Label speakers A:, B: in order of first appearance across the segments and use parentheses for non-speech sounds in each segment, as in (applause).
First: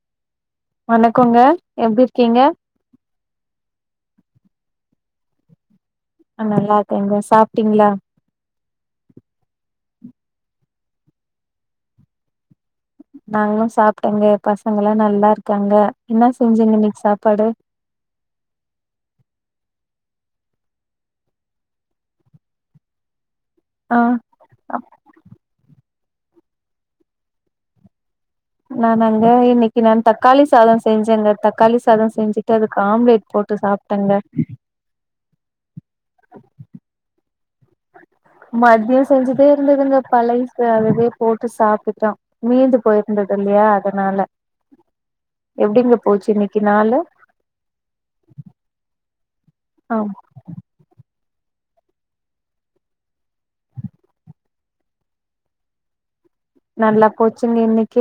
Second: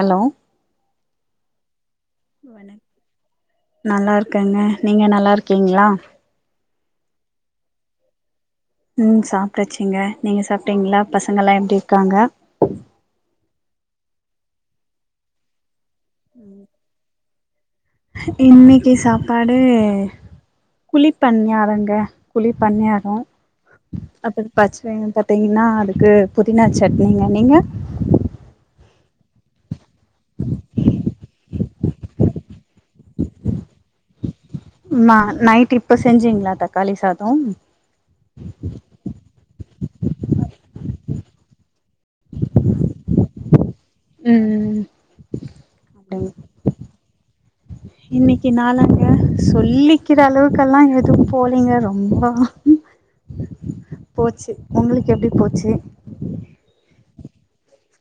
A: allow
B: வணக்கோங்க எப்டி இர்
A: நல்லா இருக்கேங்க நீங்க நல்லா இருக்கீங்ளா
B: ஆ நல்லா இருக்கேங்க சாப்டீங்ளா
A: ம் சாப்டாச்சுங்க நீங்க சாப்டீங்ளா பசங்கல்லா எப்டி இருக்காங்க
B: நாங்களு சாப்டேங்க பசங்கலா நல்லா இருக்காங்க இன்ன செஞ்சீங்க இன்னிக் சாப்பாடு
A: இன்னிக்கி சாப்பாடு குழிப்பண்யாரங்க குழிப்பண்யாரோ
B: ஆ
A: அதுக்
B: அப்
A: பச்வே பாத்தீங்கன்னா அதுக்கு புதினா சட்னிங்க நீங்க
B: நா வந்து இன்னிக்கி நா தக்காளி சாத செஞ்சேங்க தக்காளி சாத செஞ்சி முட்டருக்கு ஆம்லெட் போட்டு சாப்டங்க
A: ம் ஆ நைட் இப்ப செஞ்சிங்ளா தக்காளி சாதோ
B: மதியோ செஞ்சதே இருந்துதுங்க பழைசு அதுவே போட்டு சாப்பிட்டோ மீந்து போயிருந்தது இல்லையா அதனால
A: ம்
B: எப்டிங்க போச்சி இன்னிக்கி நாளு
A: இன்னிக்கி நாளங்க
B: ஆ
A: சொல்லிக்கிற அளவுக் அதுக்கெல்லா எதுக் போறீங்க ரொம்பவு போச்சு உங்களுக்கு எப்டி போச்சு
B: நல்லா போச்சுங்க இன்னைக்கி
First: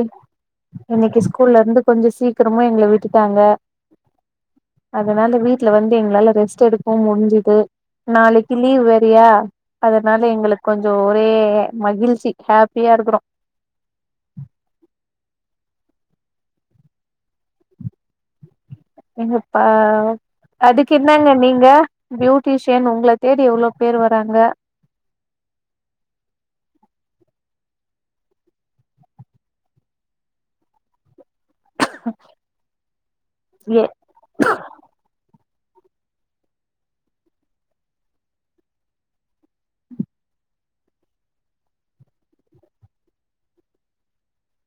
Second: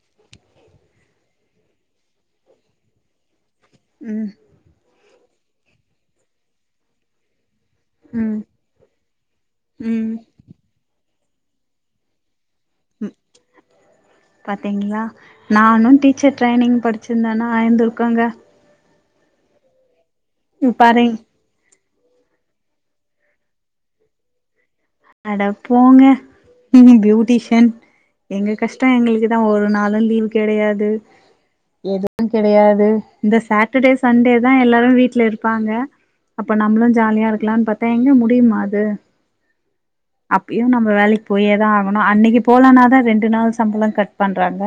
B: இன்னிக்கி ஸ்கூல்ல இருந்து கொஞ்ச சீக்கிரமா எங்கள விட்டுட்டாங்க
A: ம்
B: அதனால வீட்ல வந்து எங்ளால ரெஸ்ட்டு எடுக்கவு முடிஞ்சிது
A: ம்
B: நாளைக்கு லீவ் வேறயா
A: ம்
B: அதனால எங்களுக்கு கொஞ்ச ஒரே மகிழ்ச்சி ஹாப்பியா இருக்கிறோ
A: பாத்தீங்ளா நானு டீச்சர் ட்ரைனிங் படிச்சிருந்தேனா அய்ந்துருக்கோங்க
B: எங்கப்பா அதுக்கு
A: பாருங்
B: என்னாங்க நீங்க பியூட்டிஷியன் உங்ள தேடி எவ்ளோ பேரு வராங்க
A: அட போங்க ம் பியூட்டிஷன் எங்க கஷ்ட எங்ளுக்குதா ஒரு நாளு லீவு கிடையாது எதுவு கிடையாது இந்த
B: ஏ
A: சாட்டர்டே சண்டே தா எல்லாரு வீட்ல இருப்பாங்க அப்ப நம்புளு ஜாலியா இருக்கலான் பாத்தா எங்க முடியுமா அது அப்யு நம்ம வேலைக்கு போயே தா ஆகணு அன்னைக்கு போலனா தா ரெண்டு நாள் சம்பள கட் பண்றாங்க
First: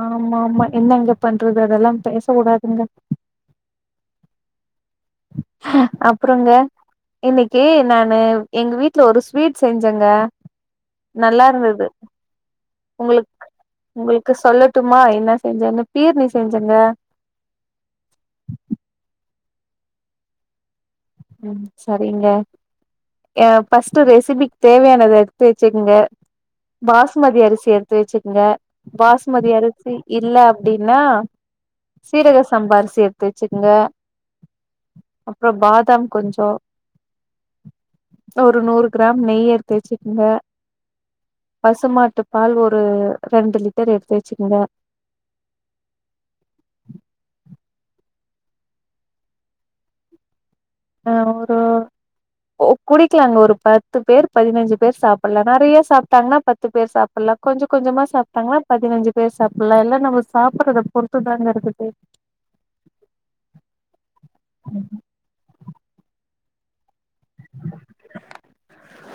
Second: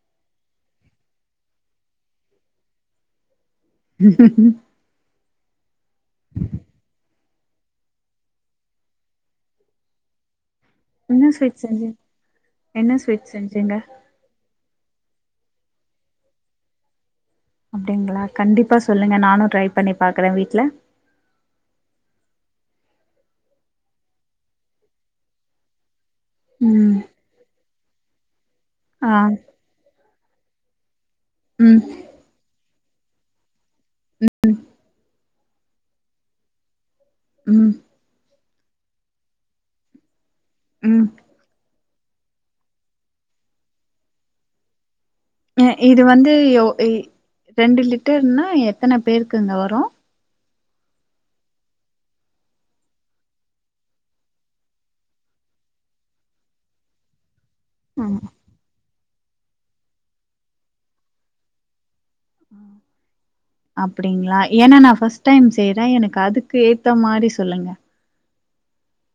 B: ஆமா ஆமா என்னங்க பண்றது அதெல்லா பேச கூடாதுங்க
A: (unintelligible)
B: அப்றோங்க இன்னைக்கு நானு எங்க வீட்டு்ல ஒரு ஸ்வீட் செஞ்சேங்க
A: என்ன
B: நல்லா
A: ஸ்வீட்
B: இருந்தது
A: செஞ்சீங் என்ன
B: உங்களுக்கு
A: ஸ்வீட் செஞ்சீங்க
B: உங்களுக்கு சொல்லட்டுமா என்ன செஞ்சேன்னு பீர்னி செஞ்சேங்க
A: அப்டிங்களா கண்டிப்பா சொல்லுங்க நானு ட்ரை பண்ணி பாக்குறே வீட்ல
B: ம் சேரிங்க ஏ பர்ஸ்ட் ஒரு ரெசிபிக்கு தேவயானத எடுத்து வச்சுக்கோங்க
A: ம்
B: பாஸ்மதி அரிசி எடுத்து வச்சுக்கோங்க
A: ஆ
B: பாஸ்மதி அரிசி இல்ல அப்டின்னா
A: ம்
B: சீரக சம்பா அரிசி எடுத்து வச்சுக்கோங்க
A: ம்
B: அப்பறோ பாதாம் கொஞ்சோ
A: ம்
B: ஒரு நூறு கிரா நெய் எடுத்து வச்சுக்கோங்க
A: ம்
B: பசுமாட்டு பால் ஒரு ரெண்டு லிட்டர் எடுத்து வச்சுக்கோங்க
A: இ இது வந்து ஓ ரெண்டு லிட்டர்னா எத்தனை பேருக்குங்க வரு
B: ஆ ஒரு குடிக்கலாங்க ஒரு பத்து பேர் பதினஞ்சு பேர் சாப்படல நிறைய சாப்ட்டாங்கன்னா பத் பத்து பேர் சாப்பிடலா கொஞ்சம் கொஞ்சமா
A: ஆமா
B: சாப்ட்டாங்கனா பதினஞ்சு பேர் சாப்படலா எல்லா நம்ம சாப்பிடுறத பொறுத்து தாங்க இருக்குது
A: ம் அப்டிங்களா ஏன்னா நா பஸ்டு டைம் செய்யறே எனக்கு அதுக்கு ஏத்த மாரி சொல்லுங்க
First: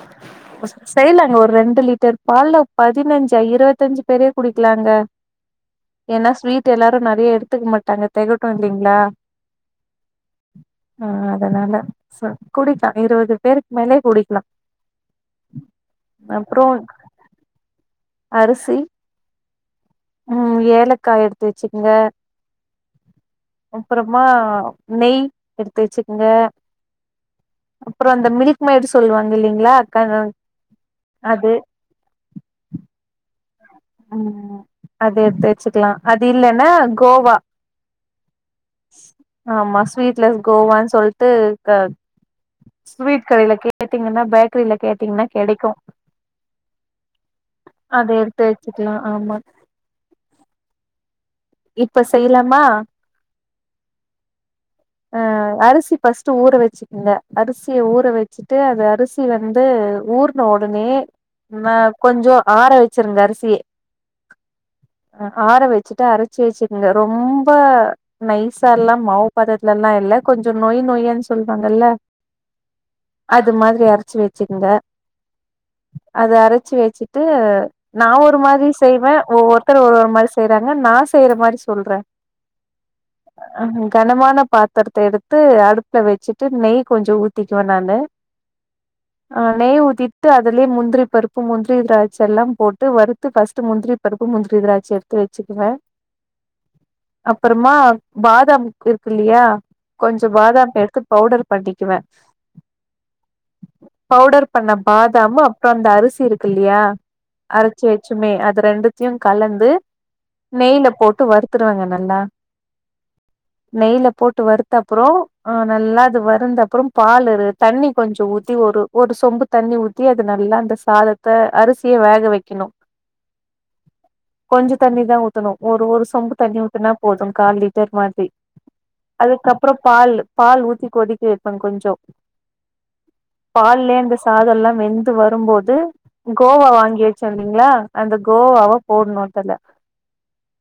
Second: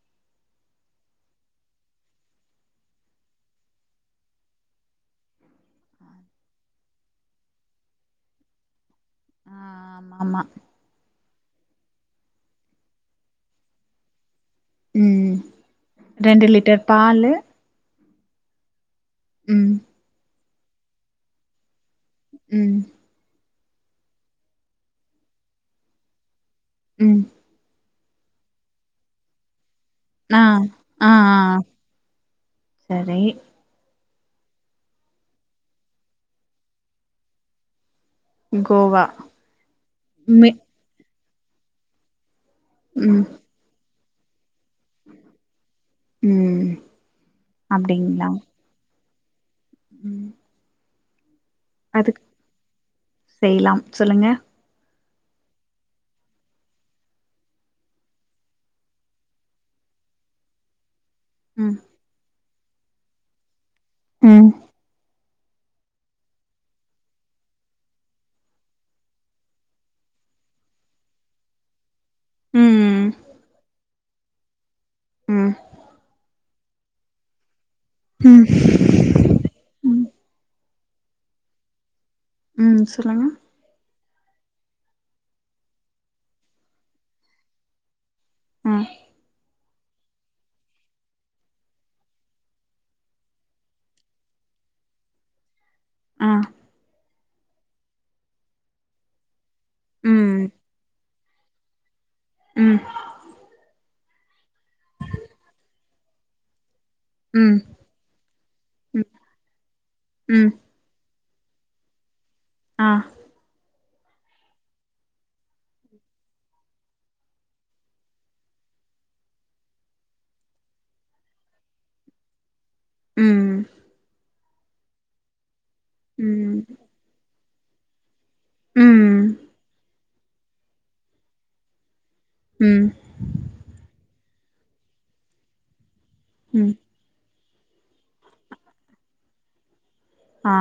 B: (unintelligible) செய்யலாங்க ஒரு ரெண்டு லிட்டர் பால்ல பதினஞ்சா இருபத்தஞ்சு பேரே குடிக்கலாங்க ஏன்னா ஸ்வீட் எல்லாரு நெறைய எடுத்துக்க மாட்டாங்க தேகட்டு இல்லேங்களா
A: ஆஹ் ஆஹ் ஆமா ஆமா
B: ஆஹ் அதனால சேரி குடிப்பே இருபது பேருக்கு மேலே குடி லா
A: ம் ரெண்டு லிட்டர் பாலு
B: அரிசி
A: ம்
B: ம் ஏலக்கா எடுத்து வச்சுக்கோங்க
A: ம்
B: அப்பறமா நெய் எடுத்து வச்சுக்கோங்க
A: ம்
B: அப்பற அந்த மில்க் மேட் சொல்லுவாங்க இல்லேங்களா
A: ஆஹ் ஆஹ்ஹ் சேரி
B: ம் ம் அது எடுத்து வச்சுக்கலா அது இல்லேன்னா கோவா
A: கோவா
B: ஆமா ஸ்வீட்லஸ்
A: மே
B: கோவான்னு சொல்லிட்டு க
A: ம்
B: ஸ்வீட் கடையில கேட்டிங்கன்னா பேக்கரிலக கேட்டீங்கன்னா கேடைக்கு
A: ம்
B: அத
A: அப்டிங்களா
B: எடுத்து வச்சிக்கலா ஆமா
A: ம்
B: இப்ப
A: அதுக்கு
B: செய்லாமா
A: செய்லாம் சொல்லுங்க
B: அ அரிசி ஃபர்ஸ்ட் ஊற வெச்சு இல்ல அரிசிய ஊற வெச்சிட்டு அது அரிசி வந்து ஊர்ன ஒடனே நா
A: ம்
B: கொஞ்சோ ஆற வெச்சிருங்க அரிசியே
A: ம்
B: ஆற வெச்சிட்டு அரைச்சு வெச்சுக்கோங்க ரொம்ப நைசா எல்லா மாவு பதத்துல எல்லா இல்ல கொஞ்சோ நொய் நொய்ன்னு சொல்வாங்கல்ல
A: ம்
B: அது மாதிரி அரச்சு வெச்சிக்கங்க
A: ம்
B: அது அரச்சு வெச்சிட்டு நா ஒரு
A: ம்
B: மாரி செய்வேன் ஒவ்வொருத்தர் ஒரு
A: ம்
B: ஒரு மாரி செய்றாங்க நா செய்யற மாரி சொல்றன்
A: ம் சொல்லுங்க
B: அ கனமான பாத்திரத்த எடுத்து அடுப்ல வெச்சிட்டு நெய் கொஞ்சோ ஊத்திக்குவேன் நானு
A: ம்
B: நா நெய் ஊத்திட்டு அதுலயே முந்திரி பருப்பு முந்திரி திராட்சை எல்லாம் போட்டு வறுத்து ஃபர்ஸ்ட் முந்திரி பருப்பு, முந்திரி, திராட்சை எடுத்து வெச்சிக்குவன்
A: ஆ
B: அப்பறமா பாதாம் இருக்கு இல்லையா கொஞ்சோ
A: ம்
B: பாதாம் எடுத்து பவுடர் பன்னிக்குவன்
A: ம்
B: பவுடர் பண்ண பாதாம் அப்றோ அந்த அரிசி இருக்கில்லியா
A: ம்
B: அரச்சு வெச்சமே அது
A: ம்
B: ரெண்டத்தையு கலந்து
A: ம்
B: நெய்ல போட்டு வருத்தருவங்க நல்லா
A: அ
B: நெய்ல போட்டு வருத்தப்றோ நல்லா அது வருந்தப்பறம் பால் தண்ணி கொஞ்சோ ஊத்தி ஒரு ஒரு சொம்பு தண்ணி ஊத்தி அது நல்லா அந்த சாதத்த அரிசிய வேக வெக்கனு
A: ம்
B: கொஞ்சோ தண்ணிதான் ஊத்தனு ஒரு ஒரு சொம்பு தண்ணி
A: ம்
B: ஊத்துனா போது கால் லிட்டர் மாரி
A: ம்
B: அதுக்கப்பறோ பால் பால் ஊத்தி கொதிக்க வெப்பன் கொஞ்சோ
A: ம்
B: பால்லிந்து சாதோல்லா வெந்து வரும்போது கோவா
A: ம்
B: வாங்கி வெச்சிருந்திங்ளா அந்த கோவாவ போட்னு அதுல
A: ஆ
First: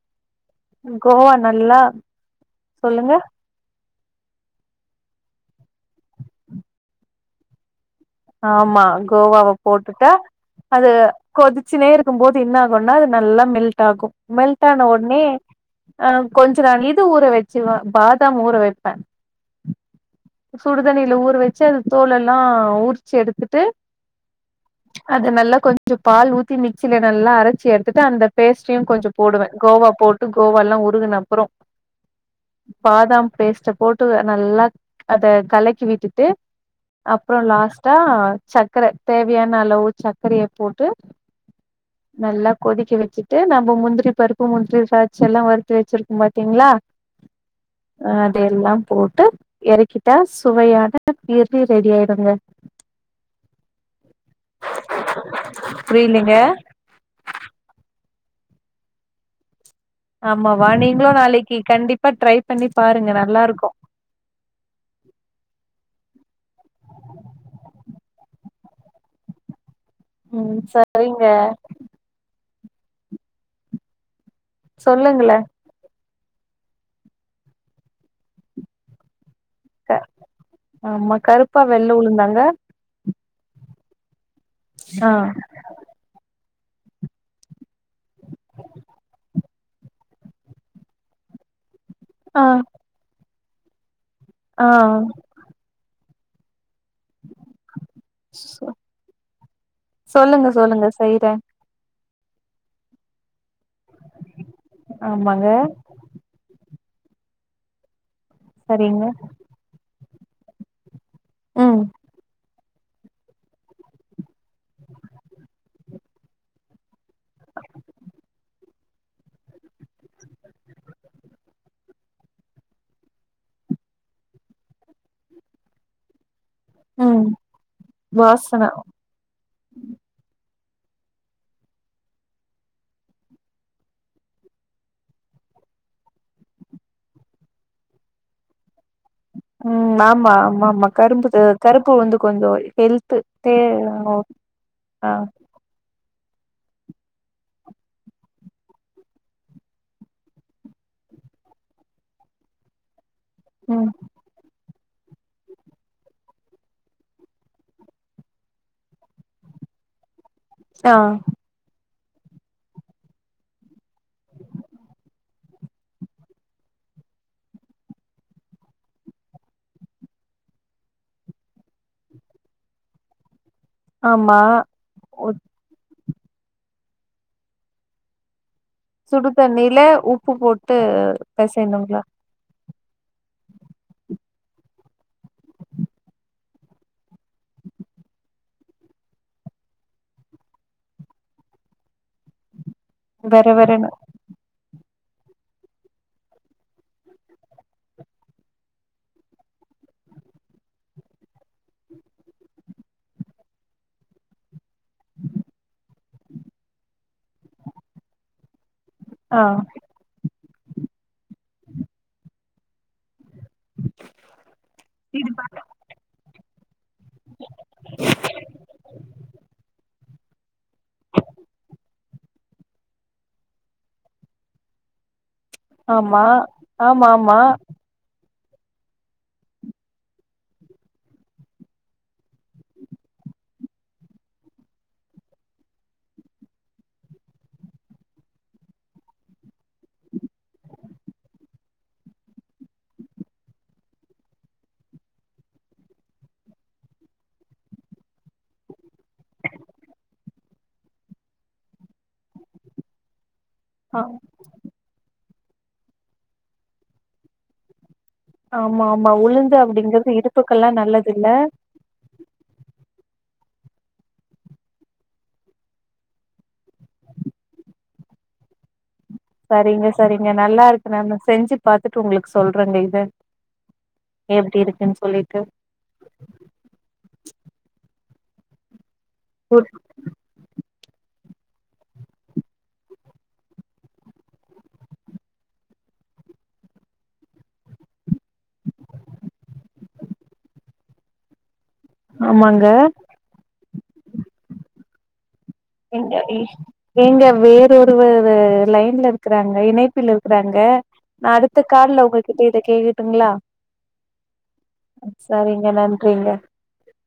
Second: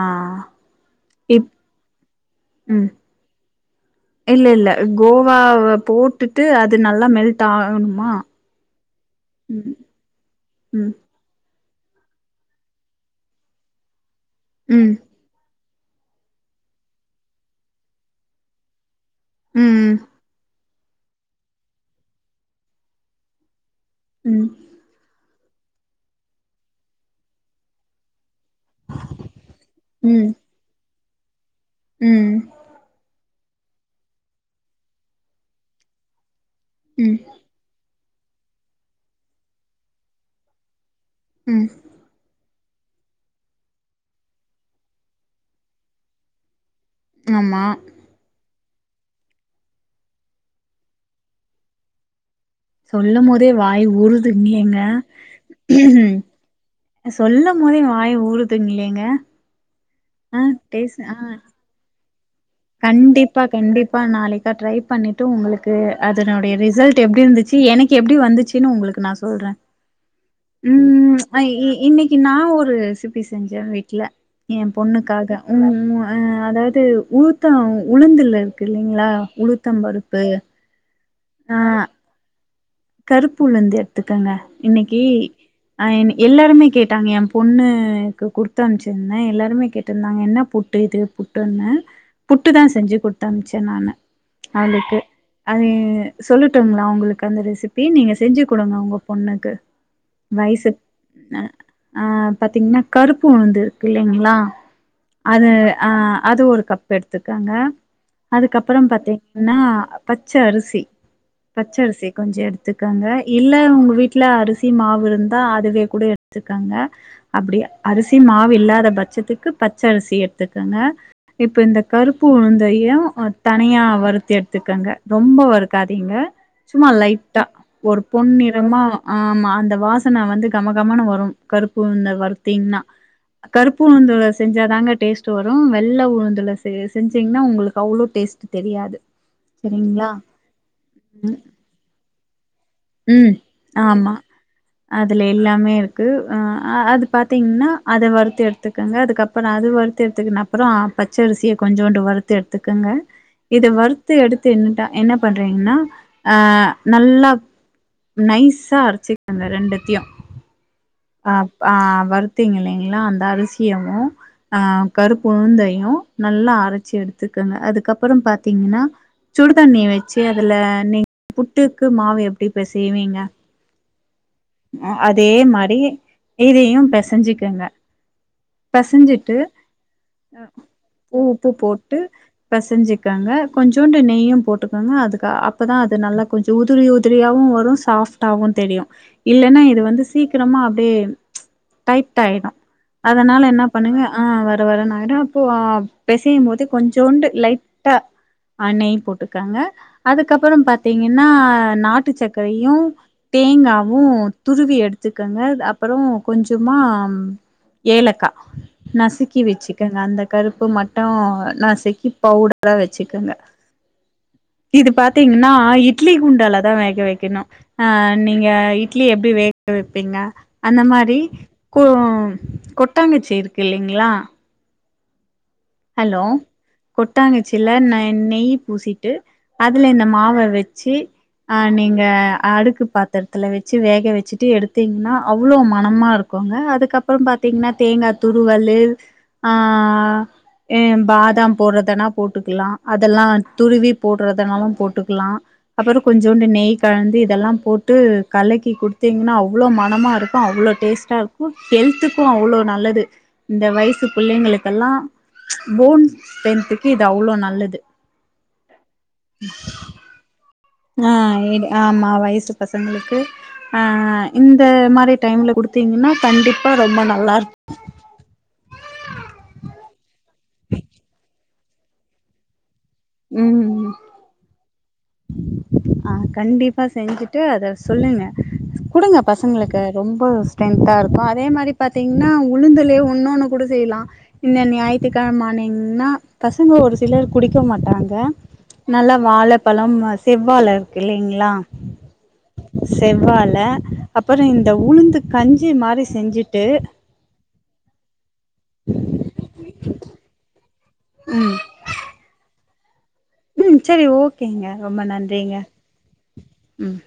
B: கோவா
A: இப்
B: நல்லா சொல்லுங்க
A: இல்லல்ல கோவாவ போட்டுட்டு அது நல்லா மெல்ட் ஆகணு
B: ஆமா கோவாவ போட்டுட்டா அது
A: ம்
B: கொதிச்சுனே இருக்கும்போது என்ன ஆகுனா அது நல்லா மெல்ட் ஆகு மெல்ட் ஆன
A: ம்
B: ஒன்னே ஆ கொஞ்ச நா இது ஊற வெச்சிருவன் பாதாம் ஊற வெப்பன்
A: ம்
B: சுடுதண்ணில ஊற வெச்சு அது தோலல்லா உரிச்சு எடுத்துட்டு
A: ம்
B: அத நல்லா கொஞ்சோ பால் ஊத்தி மிக்ஸில நல்லா அரச்சி எடுத்துட்டு அந்த பேஸ்ட்ரியு கொஞ்சோ போடுவன் கோவா
A: ம்
B: போட்டு கோவல்லா உருகுன அப்றோ
A: ம்
B: பாதாம் பேஸ்ட்ட போட்டு நல்லா அத கலக்கி விட்டுட்டு
A: ம்
B: அப்பற லாஸ்டா சக்கர தேவையான அளவு சக்கரய போட்டு
A: ம்
B: நல்லா கொதிக்க வெச்சுட்டு நம்ப முந்திரி பருப்பு முந்திரி திராட்சல்லா வறுத்து வெச்சிருக்கோம் பாத்தீங்ளா
A: ஆமா
B: அத எல்லாம் போட்டு எறக்கிட்டா சுவையான (unintelligible) ரெடி ஆயிடோங்க
A: சொல்லும் போதே வாய் ஊறுதுங் ஏங்க
B: புரியலங்க
A: சொல்லும் போதே வாய் ஊறுதுங்லேங்க ஆ
B: ஆமாவா
A: டேஸ்ட்
B: நீங்களு
A: ஆ
B: நாளிக்கி கண்டிப்பா ட்ரை பண்ணி பாருங்க நல்லா இருக்கு
A: பா நாளைக்கா ட்ரை பண்ணிட்டு உங்களுக்கு அதனுடைய ரிசல்ட் எப்டி இருந்துச்சி எனக்கு எப்டி வந்துச் சின்னு உங்களுக்கு நான் சொல்றன் ம் இன்னிக்கி நான் ஒரு ரேசிபி செஞ்சே வீட்ல என் பொண்ணுக்காக
B: சொல்லுங்களே
A: உ உ அ அதாவது ஊ த்தம் உளுந்துல இருக்கு இல்லைங்களா உளுத்தம் பருப்பு
B: ஆமா
A: ஆ
B: கருப்பா வெள்ள உளுந்தாங்க
A: கருப்புளுந்து எத்துக்குங்க இன்னிக்கி
B: ஆ
A: எல்லாருமே கேட்டாங்க எ பொண்ணு என்க்கு குட்த்து அமச்சிருந்த எல்லாருமே கேட்ருந்தாங்க என்ன புட்டு இது புட்டுன்னு
B: ஆ
A: புட்டு தான் செஞ்சு குட்தமச்ச நானு
B: ஆ
A: அவளுக்கு அது சொல்லுட்டுங்ளா உங்குளுக்கு அந்த ரெசிபி நீங்க செஞ்சி குடுங்க உங்க பொண்ணுக்கு
B: சொல்லுங்க
A: வய்சுக்
B: சொல்லுங்க செய்றே
A: ஆ அ பாத்தீங்ன்னா கருப்பு உளுந்து இருக்கு இல்லிங்ளா அத
B: ஆமாங்க
A: அஹ அது ஒரு கப் எட்துக்குங்க அதுக்கப்பரோ
B: சரிங்க
A: பாத்தீங் னா பச்ச அரிசி பச்ச
B: ம்
A: அரிசி கொஞ்ச எடு த்துக்குங்க இல்ல உங்க வீட்டுல அரிசி மாவு இருந்தா அதுவே கூட எட்த்துக்குங்க அப்டி அரிசி மாவு இல்லாத பட்ச்சதுக்கு பச்ச அரிசி எட்த்துக்கங்க இப்ப இந்த கருப்பு உளுந்தையு தனியா வறுத்து எட்த்துகங்க ரொம்ப வறுக்காதீங்க சும்மா
B: ம்
A: லைட்டா ஒரு பொன்
B: வாசன
A: நிறமா ஆமா அந்த வாசன வந்து கமகமனு வரும் கருப்பு உளுந்த வறுதீங்னா கருப்பு உளுந்துள செஞ்சாதாங்க டேஸ்ட் வரும் வெள்ள உளுந்துல செ செஞ்சீங்னா உங்களுக்கு அவ்ளோ டேஸ்ட் தெரியாது
B: உம்
A: சரிங்களா
B: ஆமா ஆமாம்மா கரும்புது கருப்பு உள்ந்து கொஞ்சொ
A: உம் ஆமா
B: ஆ
A: அதுல எல்லாமே இருக் கு ஆ அது பாத்தீங்னா அத வறுத்து எடுத்துக்கங்க அதுக்கப்பறம் அது வறுத்து எடுத்துக்க அப்பறோ ஆ பச்சரிசிய கொஞ்சுண்டு வறுத்து எடுத்துக்கங்க இது
B: ம்
A: வறுத்து எடுத்து என்னட்டா என்ன பண்றீங்கன்னா அ நல்லா நைஸா அரச்சிக்கங்க ரெண்டுத்தையு
B: ட
A: அப் ஆ வறுத்தீங்க இல்லிங்ளா அந்த அரிசியவு ஆ கருப்பு உளுந்தையு நல்லா அரச்சி எடுத்துக்கங்க அதுக்கப்பறம் பாத்தீங்கன்னா சுடு தண்ணி வெச்சு அதுல நீ புட்டுக்கு மாவு எப் டி இப்ப செய்வீங்க
B: ஆமா ஒ
A: அதே மாரி இதையு பெசஞ்சுக்கங்க
B: சுடு
A: பெசஞ்சிட்டு
B: தண்ணில உப்பு போட்டு
A: பூ உப்பு போட்டு
B: பெசையணுங்களா
A: பெசஞ்சிக்காங்க கொஞ்சோண்டு நெய்யும் போட்டுக்கோங்க அதுக்கு அப்பதான் அது நல்லா கொஞ்சம் உதிரி உ உத்திரியாவும் வரும் சாஃப்டாகவும் தெரியும் இல்லன்னா இது வந்து சீக்கிரமா அப்டியே டைட் ஆய்டும்
B: வெர
A: அதனால என்ன
B: வெரன்னு
A: பண்ணுங்க ஆ வர வரன் ஆய்ரும் அப்போ ஆ பெசையும்போது கொஞ்சோண்டு லைட்டா ஆ நெய் போட்டுக்கங்க அதுக்கப்புறோ பாத்தீங்கன்னா நாட் ட்டு சக்கரையு தேங்காவு துருவி எடுத்துக்கங்க அப் ப்றோ கொஞ்சமா ஏலக்கா நசிக்கி
B: ஆ
A: வெச்சுக் கங்க அந்த கருப்பு மட்டு நாசிக்கி பவுடரா வெச்சுக்கங்க இது பாத்தீங்கன்னா இட்லி குண்டாலதா வேக வெக்கணு ஆ நீங்க இட்லி எப்டி வேக வெப் ப்பிங்க அந்த மாரி கோ கொட்டாங்குச்சி இருக்கு இல்லிங்ளா ஹலோ
B: ஆமா ஆமா ஆமா
A: கொட்டாங்குச்சில நெ நெய் பூசி டு அதுல இந்த மாவ வெச்சி ஆ நீங்க அடுக்கு பாத்தரத்தல வெச்சு வேக வெச்சுட்டு எடுத்திங்ன்னா அவ்வளோ மனமா இருக் குங்க அதுக்கப்புறோ பாத்தீங்கன்னா தேங்கா துருவலு ஆ எ பாதாம் போட்றதுன்னா போட்டுக்குலா அதெல்லா துருவி போட்றதுனாலு போட்டுக்குலா அப்புறோ கொஞ்சோண்டு நெய் கலந்து இதெல்லா போட்டு கலக்கி குடுத்தீங்கன்னா அவ்வளோ மனமா இருக்கு அவ்வளோ டேஸ்ட் டாருக்கு ஹெல்த்துக்கு அவ்ளோ நல்லது இந்த
B: ஆ
A: வய்சு பிள்ளைங்களுக்கல்லா போன் ஸ்டென்த்துக்கு இது அவ்ளோ நல்லது
B: ஆமா ஆமா உளுந்து அப்டிங்கிறது இருப்புக்கெல்லா நல்
A: ஆ இடு ஆமா வய்சு பசங்களுக்கு ஆ ஆ இந்த மாரி டைம்ல குடுத்தீங்கன்னா கண்டிப்பா ரொம்ப நல்லாருக்கு
B: சரிங்க சரிங்க நல்லாருக்கு நானு செஞ்சு பாத்துட்டு உங்குளுக்கு சொல்றேங்க இது
A: ம்
B: எப்டி இருக்குன் சொல்லிட்டு
A: ஆ கண்டிப்பா செஞ்சுட்டு அத சொல்லுங்க குடுங்க
B: உ
A: பசங்ளுக்கு ரொம்ப ஸ்ட்ரெந்தா இருக்கு அதே மாரி பாத்தீங்கன்னா உளுந்துலயே ஒன்னொனு கூட செய்லா இந்த ஞாயித்து கழமானிங்ன்னா பசங்க ஒரு சிலர் குடிக்க மாட்டாங்க நல்லா வாழ பழம் செவ்வாழ இருக்கு இல்லிங்ளா
B: ஆமாங்க
A: பால அப்பறோ இந்த உளுந்து கஞ்சிமா
B: எங்க எங்க வே று ஒருவரு லைன்ல இருக்குறாங்க இணைப்பில் இருக்குறாங்க நா அடுத்த கால்ல உங்ககிட்ட இத கேக்கட்டுங்ளா
A: ம் செரி ஓகேங்க ரொம்ப நன்றிங்க
B: சரிங்க நன்றிங்க
A: ம்